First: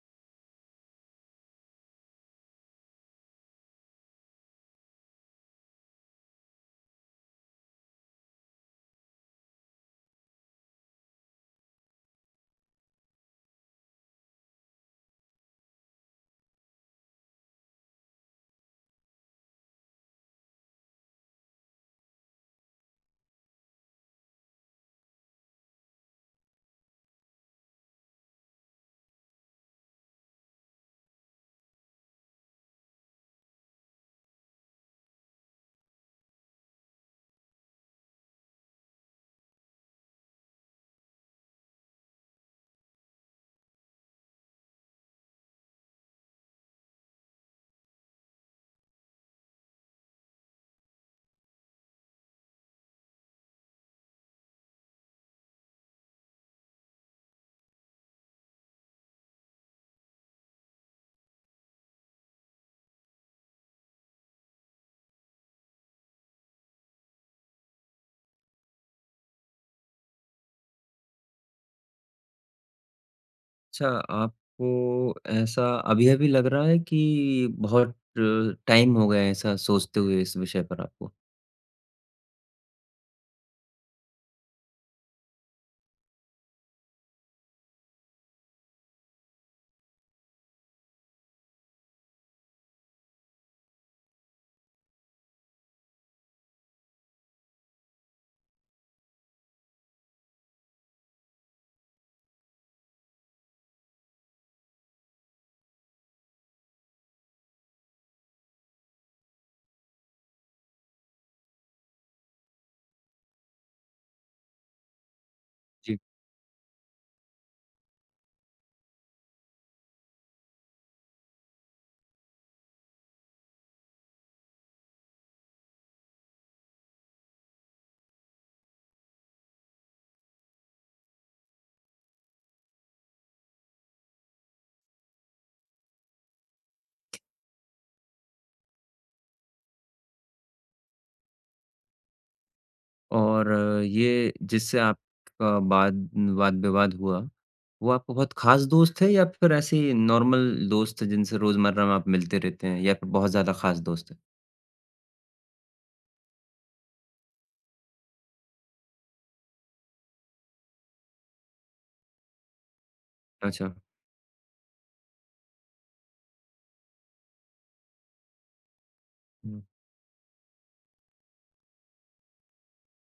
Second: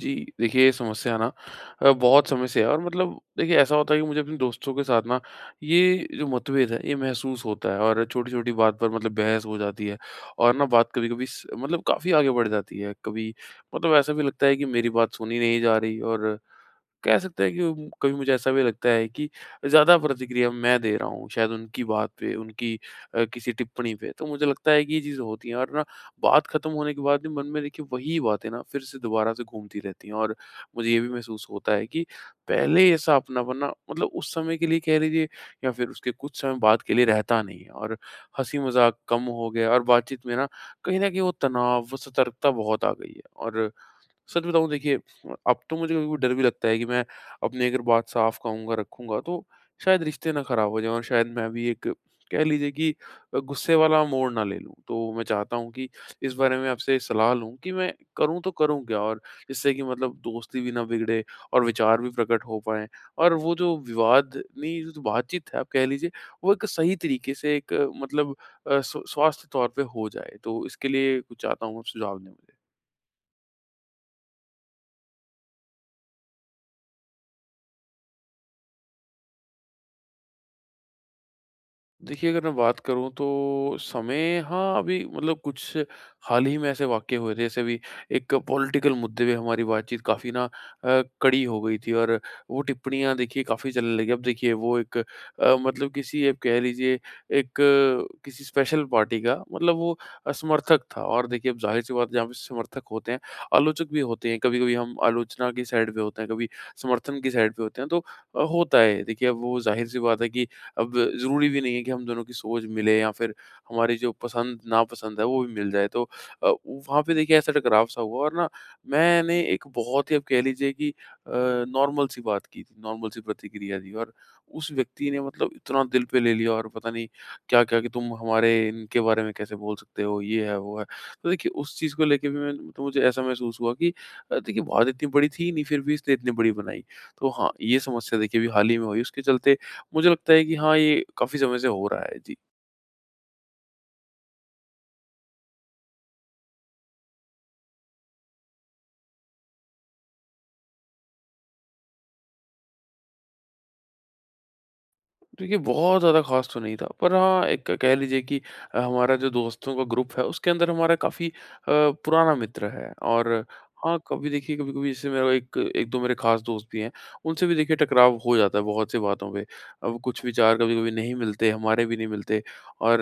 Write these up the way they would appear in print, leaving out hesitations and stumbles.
जी, देखिए ये समस्या ना बहुत समय से है। और मतलब देखिए ऐसा होता है कि मुझे अपने दोस्तों के साथ ना ये जो मतभेद है ये महसूस होता है और छोटी-छोटी बात पर मतलब बहस हो जाती है। और ना बात कभी-कभी स मतलब काफ़ी आगे बढ़ जाती है। कभी मतलब ऐसा भी लगता है कि मेरी बात सुनी नहीं जा रही। और कह सकते हैं कि कभी मुझे ऐसा भी लगता है कि ज़्यादा प्रतिक्रिया मैं दे रहा हूँ, शायद उनकी बात पे, उनकी किसी टिप्पणी पे। तो मुझे लगता है कि ये चीज़ें होती हैं। और ना बात खत्म होने के बाद भी मन में देखिए वही बातें ना फिर से दोबारा से घूमती रहती हैं। और मुझे ये भी महसूस होता है कि पहले ऐसा अपनापन ना मतलब उस समय के लिए कह लीजिए या फिर उसके कुछ समय बाद के लिए रहता नहीं है। और हँसी-मज़ाक कम हो गया। और बातचीत में ना कहीं न कहीं वो तनाव, वो सतर्कता बहुत आ गई है। और सच बताऊँ देखिए अब तो मुझे कभी-कभी डर भी लगता है कि मैं अपनी अगर बात साफ कहूँगा, रखूँगा तो शायद रिश्ते ना खराब हो जाएँ, और शायद मैं भी एक कह लीजिए कि गुस्से वाला मोड़ ना ले लूँ। तो मैं चाहता हूँ कि इस बारे में आपसे सलाह लूँ कि मैं करूँ तो करूँ क्या? और जिससे कि मतलब दोस्ती भी ना बिगड़े और विचार भी प्रकट हो पाएँ, और वो जो विवाद नहीं जो तो बातचीत है आप कह लीजिए, वो एक सही तरीके से एक मतलब स्वास्थ्य तौर पे हो जाए। तो इसके लिए कुछ चाहता हूँ आप सुझाव दें मुझे। अच्छा, आपको ऐसा अभी-अभी लग रहा है कि बहुत टाइम हो गया है ऐसा सोचते हुए इस विषय पर आपको? देखिए, अगर मैं बात करूँ तो समय हाँ, अभी मतलब कुछ हाल ही में ऐसे वाक़ये हुए थे। जैसे अभी एक पॉलिटिकल मुद्दे पे हमारी बातचीत काफ़ी ना कड़ी हो गई थी। और वो टिप्पणियाँ देखिए काफ़ी चलने लगी। अब देखिए वो एक मतलब किसी आप कह लीजिए एक किसी स्पेशल पार्टी का मतलब वो समर्थक था। और देखिए अब ज़ाहिर-सी बात है, जहाँ पे समर्थक होते हैं, आलोचक भी होते हैं। कभी-कभी हम आलोचना की साइड पे होते हैं, कभी समर्थन की साइड पे होते हैं, तो होता है। देखिए अब वो ज़ाहिर-सी बात है कि अब ज़रूरी भी नहीं है कि हम दोनों की सोच मिले, या फिर हमारी जो पसंद नापसंद है वो भी मिल जाए। जी। तो वहाँ पे देखिए ऐसा टकराव सा हुआ। और ना मैंने एक बहुत ही आप कह लीजिए कि नॉर्मल सी बात की थी, नॉर्मल सी प्रतिक्रिया दी, और उस व्यक्ति ने मतलब इतना दिल पे ले लिया और पता नहीं क्या-क्या कि तुम हमारे इनके बारे में कैसे बोल सकते हो, ये है, वो है। तो देखिए उस चीज़ को लेके भी मैं तो मुझे ऐसा महसूस हुआ कि देखिए बात इतनी बड़ी थी नहीं, फिर भी इसने इतनी बड़ी बनाई। तो हाँ, ये समस्या देखिए अभी हाल ही में हुई, उसके चलते मुझे लगता है कि हाँ, ये काफ़ी समय से हो रहा है। जी। और ये जिससे आपका वाद-विवाद हुआ, वो आपका बहुत ख़ास दोस्त है या फिर ऐसे ही नॉर्मल दोस्त हैं जिनसे रोज़मर्रा में आप मिलते रहते हैं, या फिर बहुत ज़्यादा ख़ास दोस्त हैं? देखिए, बहुत ज़्यादा ख़ास तो नहीं था, पर हाँ, एक कह लीजिए कि हमारा जो दोस्तों का ग्रुप है, उसके अंदर हमारा काफ़ी पुराना मित्र है। और अच्छा। हाँ, कभी देखिए, कभी-कभी जैसे मेरा एक 1-2 मेरे ख़ास दोस्त भी हैं, उनसे भी देखिए टकराव हो जाता है बहुत सी बातों पे। अब कुछ विचार कभी-कभी नहीं मिलते, हमारे भी नहीं मिलते और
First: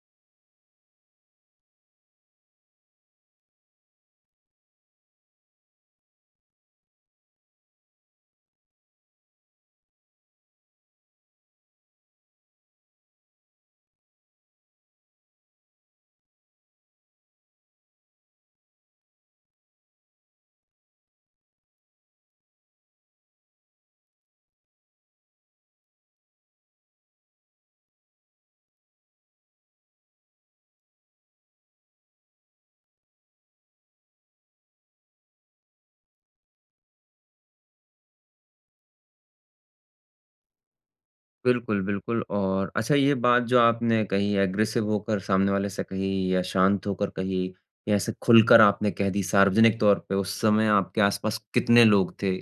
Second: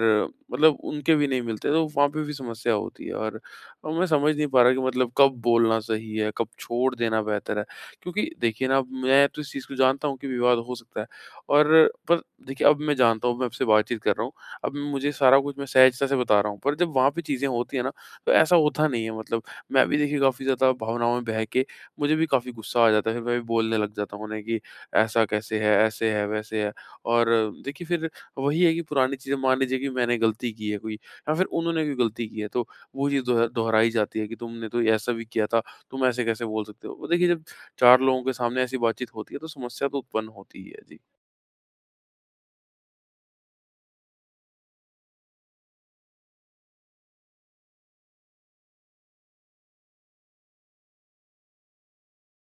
मतलब उनके भी नहीं मिलते, तो वहाँ पे भी समस्या होती है। और मैं समझ नहीं पा रहा कि मतलब कब बोलना सही है, कब छोड़ देना बेहतर है। क्योंकि देखिए ना, अब मैं तो इस चीज़ को जानता हूँ कि विवाद हो सकता है। और पर देखिए अब मैं जानता हूँ मैं आपसे बातचीत कर रहा हूँ, अब मुझे सारा कुछ मैं सहजता से बता रहा हूँ, पर जब वहाँ पे चीज़ें होती हैं ना, तो ऐसा होता नहीं है। मतलब मैं भी देखिए काफ़ी ज़्यादा भावनाओं में बह के मुझे भी काफ़ी गुस्सा आ जाता है, फिर मैं भी बोलने लग जाता हूँ उन्हें कि ऐसा कैसे है, ऐसे है, वैसे है। और देखिए फिर वही है कि पुरानी चीज़ें, मान लीजिए कि मैंने गलती की है कोई या फिर उन्होंने कोई गलती की है, तो वो चीज़ दोहराई जाती है कि तुमने तो ऐसा भी किया था, तुम ऐसे कैसे बोल सकते हो? वो देखिए जब 4 लोगों के सामने ऐसी बातचीत होती है, तो समस्या तो उत्पन्न होती ही है। जी। बिल्कुल, बिल्कुल। और अच्छा, ये बात जो आपने कही, एग्रेसिव होकर सामने वाले से कही या शांत होकर कही, या ऐसे खुलकर आपने कह दी सार्वजनिक तौर पे? उस समय आपके आस-पास कितने लोग थे?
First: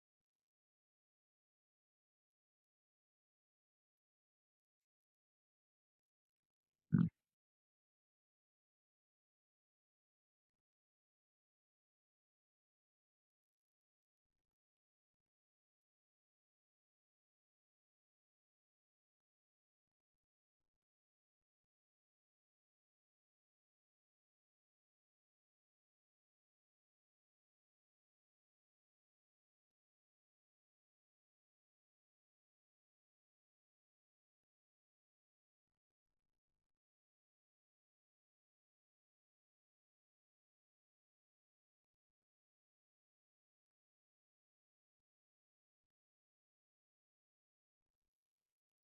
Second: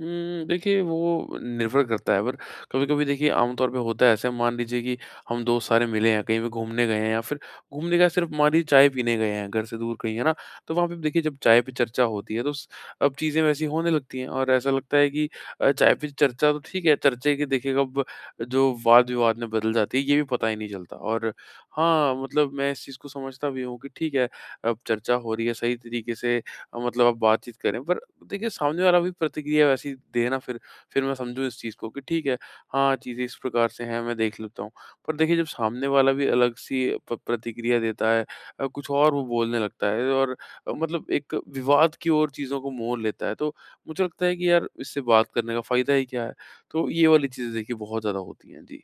हुँ, देखिए वो निर्भर करता है, पर कभी-कभी देखिए आमतौर पे होता है ऐसे मान लीजिए कि हम दोस्त सारे मिले हैं, कहीं पे घूमने गए हैं या फिर घूमने क्या, सिर्फ़ मान लीजिए चाय पीने गए हैं घर से दूर कहीं, है ना? तो वहाँ पे देखिए जब चाय पे चर्चा होती है तो स अब चीज़ें वैसी होने लगती हैं। और ऐसा लगता है कि चाय पे चर्चा तो ठीक है, चर्चे की देखिए कब जो वाद-विवाद में बदल जाती है ये भी पता ही नहीं चलता। और हाँ, मतलब मैं इस चीज़ को समझता भी हूँ कि ठीक है, अब चर्चा हो रही है सही तरीके से मतलब आप बातचीत करें, पर देखिए सामने वाला भी प्रतिक्रिया वैसी दे ना फिर मैं समझूँ इस चीज़ को कि ठीक है, हाँ, चीज़ें इस प्रकार से हैं, मैं देख लेता हूँ। पर देखिए जब सामने वाला भी अलग-सी प प्रतिक्रिया देता है, कुछ और वो बोलने लगता है, और मतलब एक विवाद की ओर चीज़ों को मोड़ लेता है, तो मुझे लगता है कि यार इससे बात करने का फ़ायदा ही क्या है? तो ये वाली चीज़ें देखिए बहुत ज़्यादा होती हैं। जी।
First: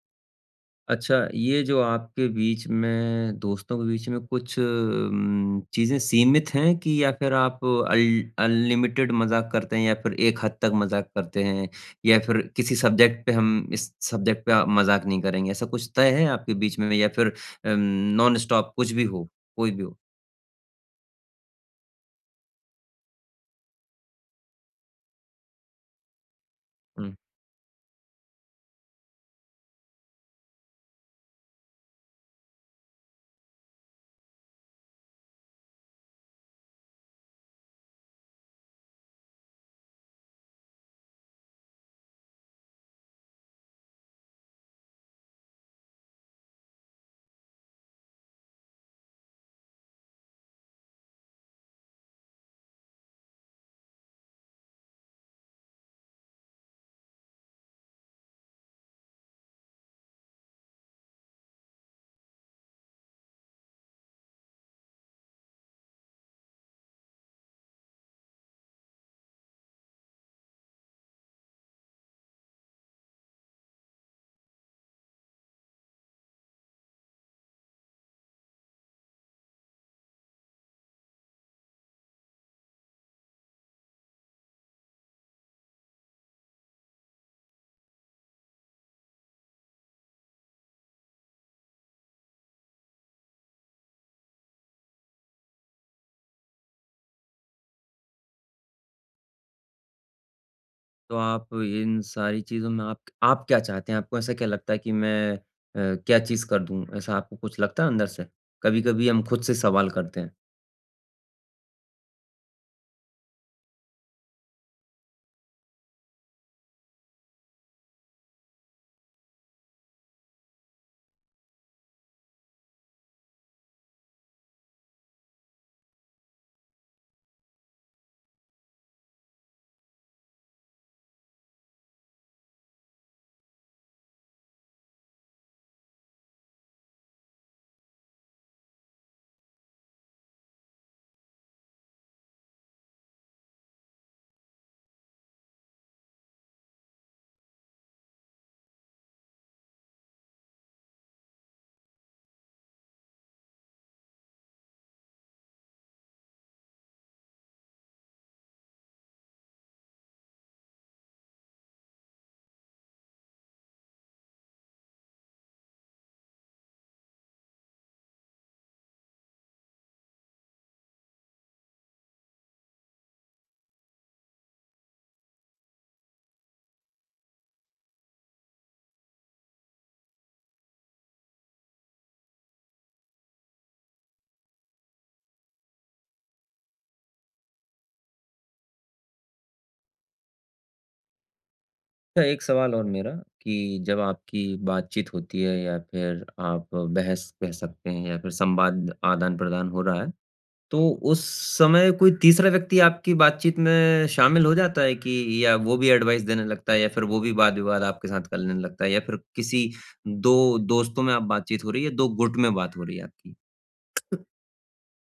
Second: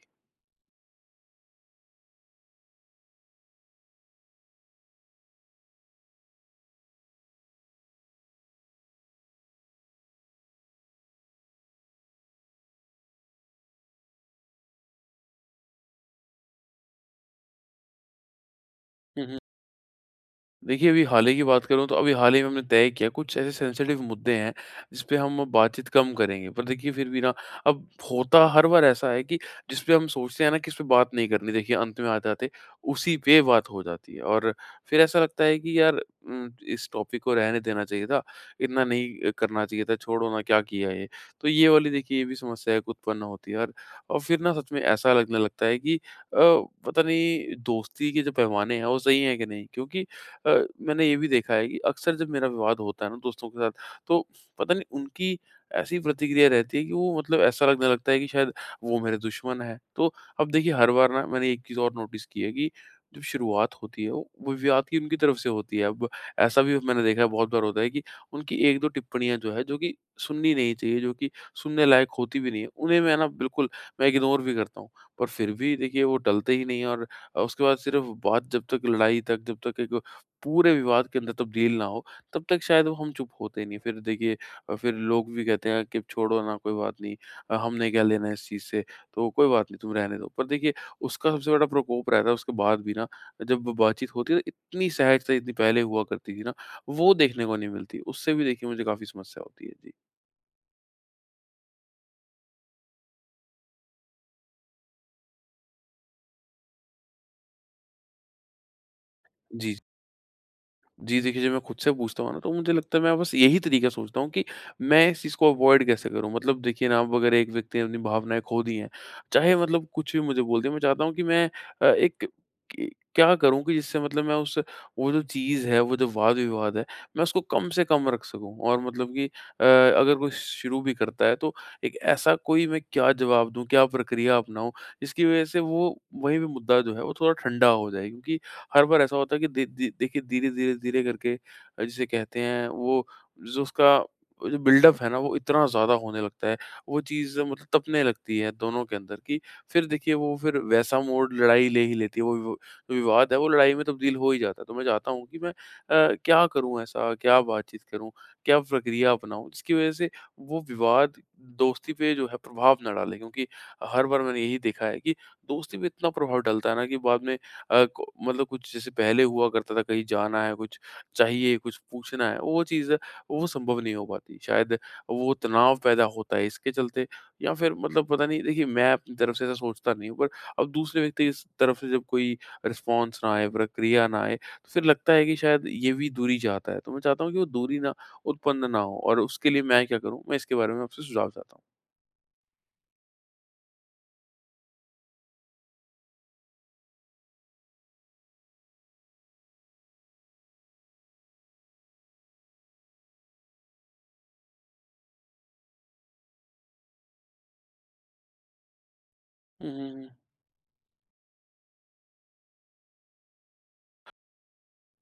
अच्छा, ये जो आपके बीच में, दोस्तों के बीच में कुछ चीज़ें सीमित हैं, कि या फिर आप अल अनलिमिटेड मज़ाक करते हैं या फिर एक हद तक मज़ाक करते हैं? या फिर किसी सब्जेक्ट पे, हम इस सब्जेक्ट पे मज़ाक नहीं करेंगे, ऐसा कुछ तय है आपके बीच में, या फिर अम, नॉन स्टॉप कुछ भी हो, कोई भी हो? देखिए, अभी हाल ही की बात करूँ तो अभी हाल ही में हमने तय किया कुछ ऐसे सेंसिटिव मुद्दे हैं, जिस पे हम बातचीत कम करेंगे। पर देखिए फिर हुँ। भी ना अब होता हर बार ऐसा है कि जिस पे हम सोचते हैं ना कि इस पे बात नहीं करनी, देखिए अंत में आते-आते उसी पे बात हो जाती है। और फिर ऐसा लगता है कि यार इस टॉपिक को रहने देना चाहिए था, इतना नहीं करना चाहिए था, छोड़ो ना क्या किया ये। तो ये वाली देखिए ये भी समस्या एक उत्पन्न होती है। और फिर ना सच में ऐसा लगने लगता है कि पता नहीं दोस्ती के जो पैमाने हैं वो सही हैं कि नहीं? क्योंकि अ, मैंने ये भी देखा है कि अक्सर जब मेरा विवाद होता है ना दोस्तों के साथ, तो पता नहीं उनकी ऐसी प्रतिक्रिया रहती है कि वो मतलब ऐसा लगने लगता है कि शायद वो मेरे दुश्मन हैं। तो अब देखिए हर बार ना मैंने एक चीज़ और नोटिस की है कि जब शुरुआत होती है, वो विवाद की उनकी तरफ से होती है। अब ऐसा भी मैंने देखा है बहुत बार होता है कि उनकी 1-2 टिप्पणियाँ जो है, जो कि सुननी नहीं चाहिए, जो कि सुनने लायक होती भी नहीं है, उन्हें मैं ना बिल्कुल मैं इग्नोर भी करता हूँ। पर फिर भी देखिए वो टलते ही नहीं हैं। और उसके बाद सिर्फ़ बात जब तक लड़ाई तक, जब तक एक पूरे विवाद के अंदर तब्दील ना हो, तब तक शायद वो हम चुप होते नहीं। फिर देखिए फिर लोग भी कहते हैं कि छोड़ो ना, कोई बात नहीं, हमने क्या लेना है इस चीज़ से, तो कोई बात नहीं, तुम रहने दो। पर देखिए उसका सबसे बड़ा प्रकोप रहता है उसके बाद भी ना, जब बातचीत होती है तो इतनी सहजता इतनी पहले हुआ करती थी ना, वो देखने को नहीं मिलती। उससे भी देखिए मुझे काफ़ी समस्या होती है। जी। तो आप इन सारी चीज़ों में आप क्या चाहते हैं? आपको ऐसा क्या लगता है कि मैं क्या चीज़ कर दूँ? ऐसा आपको कुछ लगता है अंदर से? कभी-कभी हम खुद से जी। सवाल करते हैं। जी, देखिए जब मैं खुद से पूछता हूँ ना तो मुझे लगता है मैं बस यही तरीका सोचता हूँ कि मैं इस चीज़ को अवॉइड कैसे करूँ। मतलब देखिए ना अब अगर एक व्यक्ति ने अपनी भावनाएँ खो दी हैं, चाहे मतलब कुछ भी मुझे बोल दिया, मैं चाहता हूँ कि मैं एक कि क्या करूँ कि जिससे मतलब मैं उस वो जो चीज़ है, वो जो वाद-विवाद है, मैं उसको कम से कम रख सकूँ। और मतलब कि अगर कोई शुरू भी करता है तो एक ऐसा कोई मैं क्या जवाब दूँ, क्या प्रक्रिया अपनाऊँ, जिसकी वजह से वो वही भी मुद्दा जो है वो थोड़ा ठंडा हो जाए। क्योंकि हर बार ऐसा होता है कि दे दे देखिए धीरे-धीरे-धीरे करके जिसे कहते हैं वो जो उसका वो जो बिल्डअप है ना वो इतना ज़्यादा होने लगता है, वो चीज़ मतलब तपने लगती है दोनों के अंदर कि फिर देखिए वो फिर वैसा मोड़ लड़ाई ले ही लेती है, वो जो विवाद है वो लड़ाई में तब्दील हो ही जाता है। तो मैं चाहता हूँ कि मैं क्या करूँ ऐसा? क्या बातचीत करूँ? क्या प्रक्रिया अपनाऊँ? जिसकी वजह से वो विवाद दोस्ती पे जो है प्रभाव ना डाले, क्योंकि हर बार मैंने यही देखा है कि दोस्ती पे इतना प्रभाव डलता है ना कि बाद में को मतलब कुछ जैसे पहले हुआ करता था, कहीं जाना है, कुछ चाहिए, कुछ पूछना है, वो चीज़ वो संभव नहीं हो पाती। शायद वो तनाव पैदा होता है इसके चलते, या फिर मतलब पता नहीं देखिए मैं अपनी तरफ से ऐसा सोचता नहीं हूँ, पर अब दूसरे व्यक्ति की स तरफ से जब कोई रिस्पॉन्स ना आए, प्रतिक्रिया ना आए, तो फिर लगता है कि शायद ये भी दूरी चाहता है। तो मैं चाहता हूँ कि वो दूरी ना उत्पन्न ना हो, और उसके लिए मैं क्या करूँ? मैं इसके बारे में आपसे सुझाव चाहता हूँ। अच्छा, एक सवाल और मेरा, कि जब आपकी बातचीत होती है, या फिर आप बहस कह सकते हैं, या फिर संवाद आदान-प्रदान हो रहा है, तो उस समय कोई तीसरा व्यक्ति आपकी बातचीत में शामिल हो जाता है कि? या वो भी एडवाइस देने लगता है, या फिर वो भी वाद-विवाद आपके साथ करने लगता है, या फिर हुँ, किसी हुँ, हुँ। 2 दोस्तों में आप बातचीत हो रही है, 2 गुट में बात हो रही है आपकी?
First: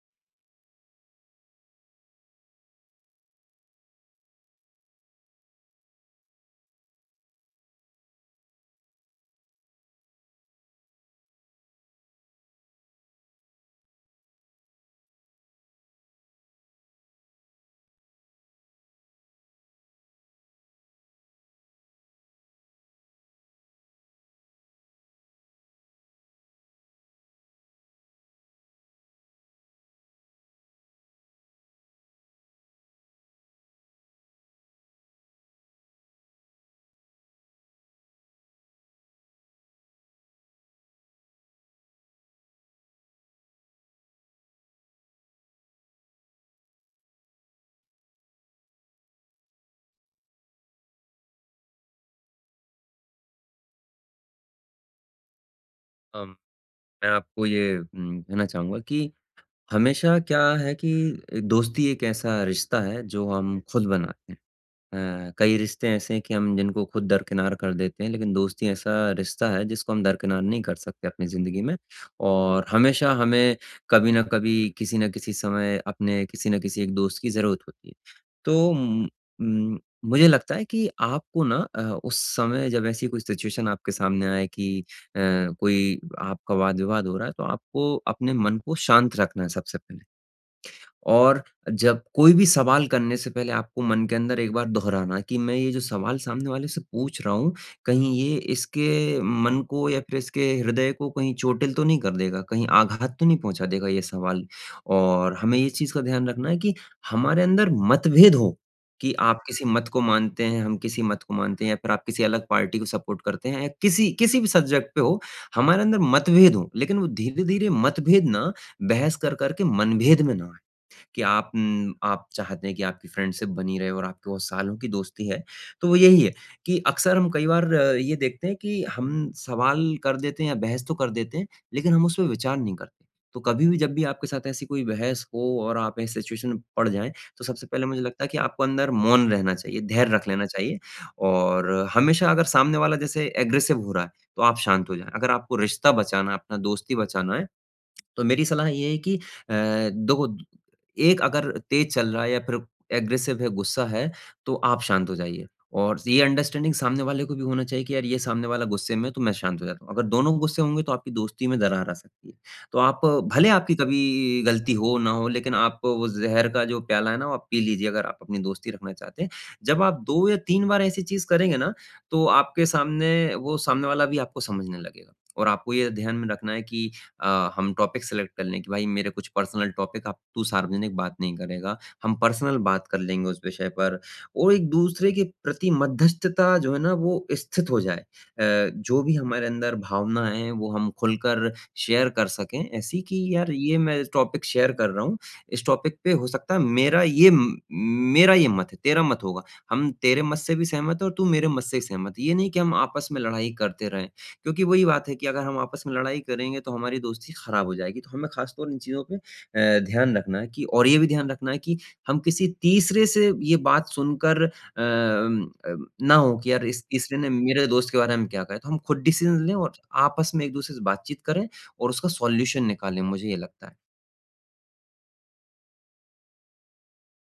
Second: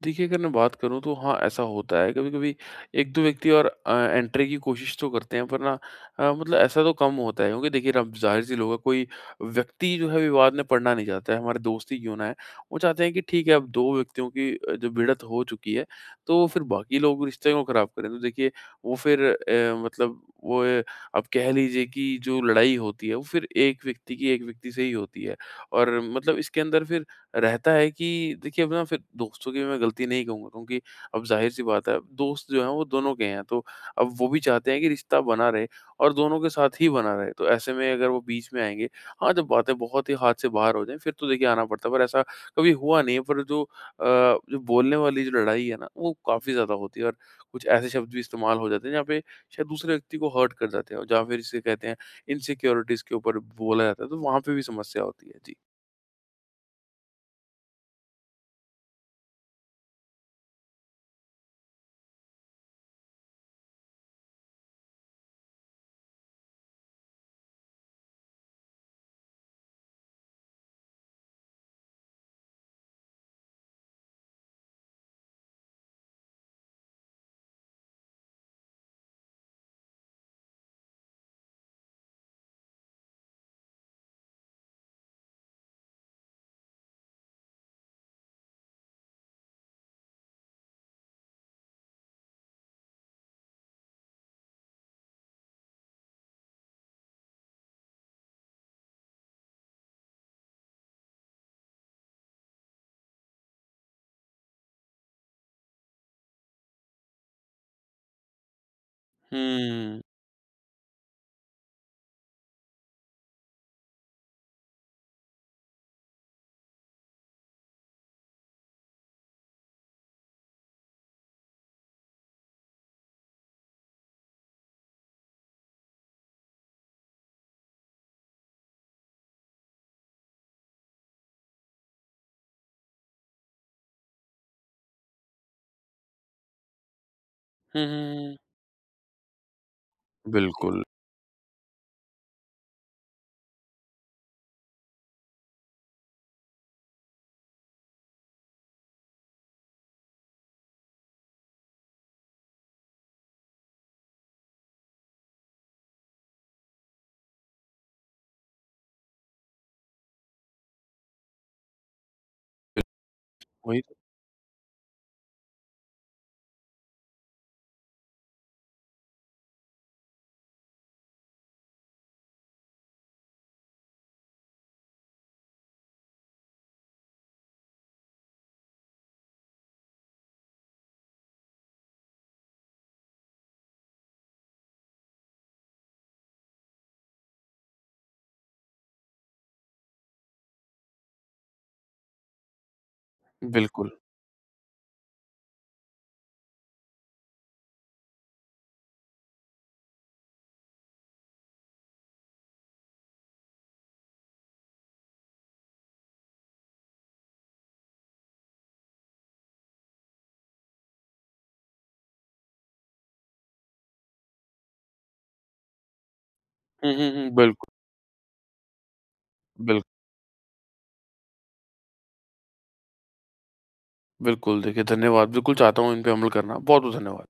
देखिए, अगर मैं बात करूँ तो हाँ, ऐसा होता है। कभी-कभी 1-2 व्यक्ति और एंट्री की कोशिश तो करते हैं, पर ना मतलब ऐसा तो कम होता है, क्योंकि देखिए अब ज़ाहिर-सी लोग है, कोई व्यक्ति जो है विवाद में पड़ना नहीं चाहता है, हमारे दोस्त ही क्यों ना है। वो चाहते हैं कि ठीक है, अब 2 व्यक्तियों की जो भिड़ंत हो चुकी है, तो फिर बाकी लोग रिश्ते क्यों खराब करें। तो देखिए वो फिर मतलब वो आप कह लीजिए कि जो लड़ाई होती है वो फिर एक व्यक्ति की एक व्यक्ति से ही होती है। और मतलब इसके अंदर फिर रहता है कि देखिए अब ना फिर दोस्तों की भी मैं गलती नहीं कहूँगा, क्योंकि अब ज़ाहिर-सी बात है, दोस्त जो हैं वो दोनों के हैं, तो अब वो भी चाहते हैं कि रिश्ता बना रहे, और दोनों के साथ ही बना रहे। तो ऐसे में अगर वो बीच में आएँगे, हाँ, जब बातें बहुत ही हाथ से बाहर हो जाएँ, फिर तो देखिए आना पड़ता है, पर ऐसा कभी हुआ नहीं है। पर जो जो बोलने वाली जो लड़ाई है ना, वो काफ़ी ज़्यादा होती है, और कुछ ऐसे शब्द भी इस्तेमाल हो जाते हैं जहाँ पे शायद दूसरे व्यक्ति को हर्ट कर जाते हैं, और जहाँ फिर जिसे कहते हैं इनसिक्योरिटीज़ के ऊपर बोला जाता है, तो वहाँ पे भी समस्या होती है। जी। अम, मैं आपको ये कहना चाहूँगा कि हमेशा क्या है कि दोस्ती एक ऐसा रिश्ता है जो हम खुद बनाते हैं। अ, कई रिश्ते ऐसे हैं कि हम जिनको खुद दरकिनार कर देते हैं, लेकिन दोस्ती ऐसा रिश्ता है जिसको हम दरकिनार नहीं कर सकते अपनी ज़िंदगी में। और हमेशा हमें कभी न कभी, किसी न किसी समय, अपने किसी न किसी एक दोस्त की ज़रूरत होती है। तो उम, मुझे लगता है कि आपको ना उस समय जब ऐसी कोई सिचुएशन आपके सामने आए, कि अ, कोई आपका वाद-विवाद हो रहा है, तो आपको अपने मन को शांत रखना है सबसे पहले। और जब कोई भी सवाल करने से पहले, आपको मन के अंदर एक बार दोहराना कि मैं ये जो सवाल सामने वाले से पूछ रहा हूँ, कहीं ये इसके मन को या फिर इसके हृदय को कहीं चोटिल तो नहीं कर देगा, कहीं आघात तो नहीं पहुँचा देगा ये सवाल। और हमें ये चीज़ का ध्यान रखना है कि हमारे अंदर मतभेद हो, कि आप किसी मत हुँ। को मानते हैं, हम किसी मत को मानते हैं, या फिर आप किसी अलग पार्टी को सपोर्ट करते हैं, या किसी किसी भी सब्जेक्ट पे हो, हमारे अंदर मतभेद हो, लेकिन वो धीरे-धीरे मतभेद ना बहस कर-कर के मनभेद में ना, कि आप चाहते हैं कि आपकी फ्रेंडशिप बनी रहे। और आपकी वो सालों की दोस्ती है, तो वो यही है कि अक्सर हम कई बार ये देखते हैं कि हम सवाल कर देते हैं या बहस तो कर देते हैं, लेकिन हम उस पे विचार नहीं करते। तो कभी भी जब भी आपके साथ ऐसी कोई बहस हो और आप ऐसी सिचुएशन में पड़ जाएँ, तो सबसे हुँ, पहले मुझे हुँ, लगता है हुँ। कि आपको अंदर मौन रहना चाहिए, धैर्य रख लेना चाहिए। बिल्कुल, और हमेशा अगर सामने वाला जैसे एग्रेसिव हो रहा है, तो आप शांत हो जाएँ। अगर आपको रिश्ता बचाना है, अपना दोस्ती बचाना है, तो मेरी सलाह ये है कि देखो, द एक अगर तेज़ चल रहा है या फिर एग्रेसिव है, गुस्सा है, तो आप शांत हो जाइए। और ये अंडरस्टैंडिंग सामने वाले को भी होना चाहिए कि यार, ये सामने वाला गुस्से में है, तो मैं शांत हो जाता हूँ। अगर दोनों गुस्से होंगे तो आपकी दोस्ती में दरार आ सकती है। तो आप, भले आपकी वही तो। कभी गलती हो, ना हो, लेकिन आप वो ज़हर का जो प्याला है ना, वो आप पी लीजिए, अगर आप अपनी दोस्ती रखना चाहते हैं। जब आप 2 या 3 बार ऐसी चीज़ करेंगे ना, तो आपके सामने वो सामने वाला भी आपको समझने लगेगा। और आपको ये ध्यान में रखना है कि हम टॉपिक सेलेक्ट कर लें, कि भाई, मेरे कुछ पर्सनल टॉपिक आप तू सार्वजनिक बात नहीं करेगा। हम पर्सनल बात कर लेंगे उस विषय पर। और एक-दूसरे के प्रति मध्यस्थता जो है ना, वो स्थित हो जाए। जो भी हमारे अंदर भावना है वो हम खुलकर शेयर कर सकें, ऐसी कि यार, ये बिल्कुल। मैं टॉपिक शेयर कर रहा हूँ, इस टॉपिक पे हो सकता है मेरा ये म मेरा ये मत है, तेरा मत होगा। हम तेरे मत से भी सहमत हैं और तू मेरे मत से सहमत है। ये नहीं कि हम आपस में लड़ाई करते रहें। क्योंकि वही बात है कि अगर हम आपस में लड़ाई करेंगे तो हमारी दोस्ती खराब हो जाएगी। तो हमें ख़ास तौर इन चीज़ों पे ध्यान रखना है, कि और ये भी ध्यान रखना है कि हम किसी तीसरे से ये बात सुनकर अम, ना हो कि यार, इस हुँ, हुँ, तीसरे ने हुँ। मेरे बिल्कुल, दोस्त के बारे में क्या कहा है। तो हम खुद डिसीज़न लें और बिल आपस में एक-दूसरे से बातचीत करें और उसका सॉल्यूशन निकालें, मुझे ये लगता है। बिल्कुल, देखिए धन्यवाद। बिल्कुल चाहता हूँ इन पे अमल करना। बहुत-बहुत धन्यवाद।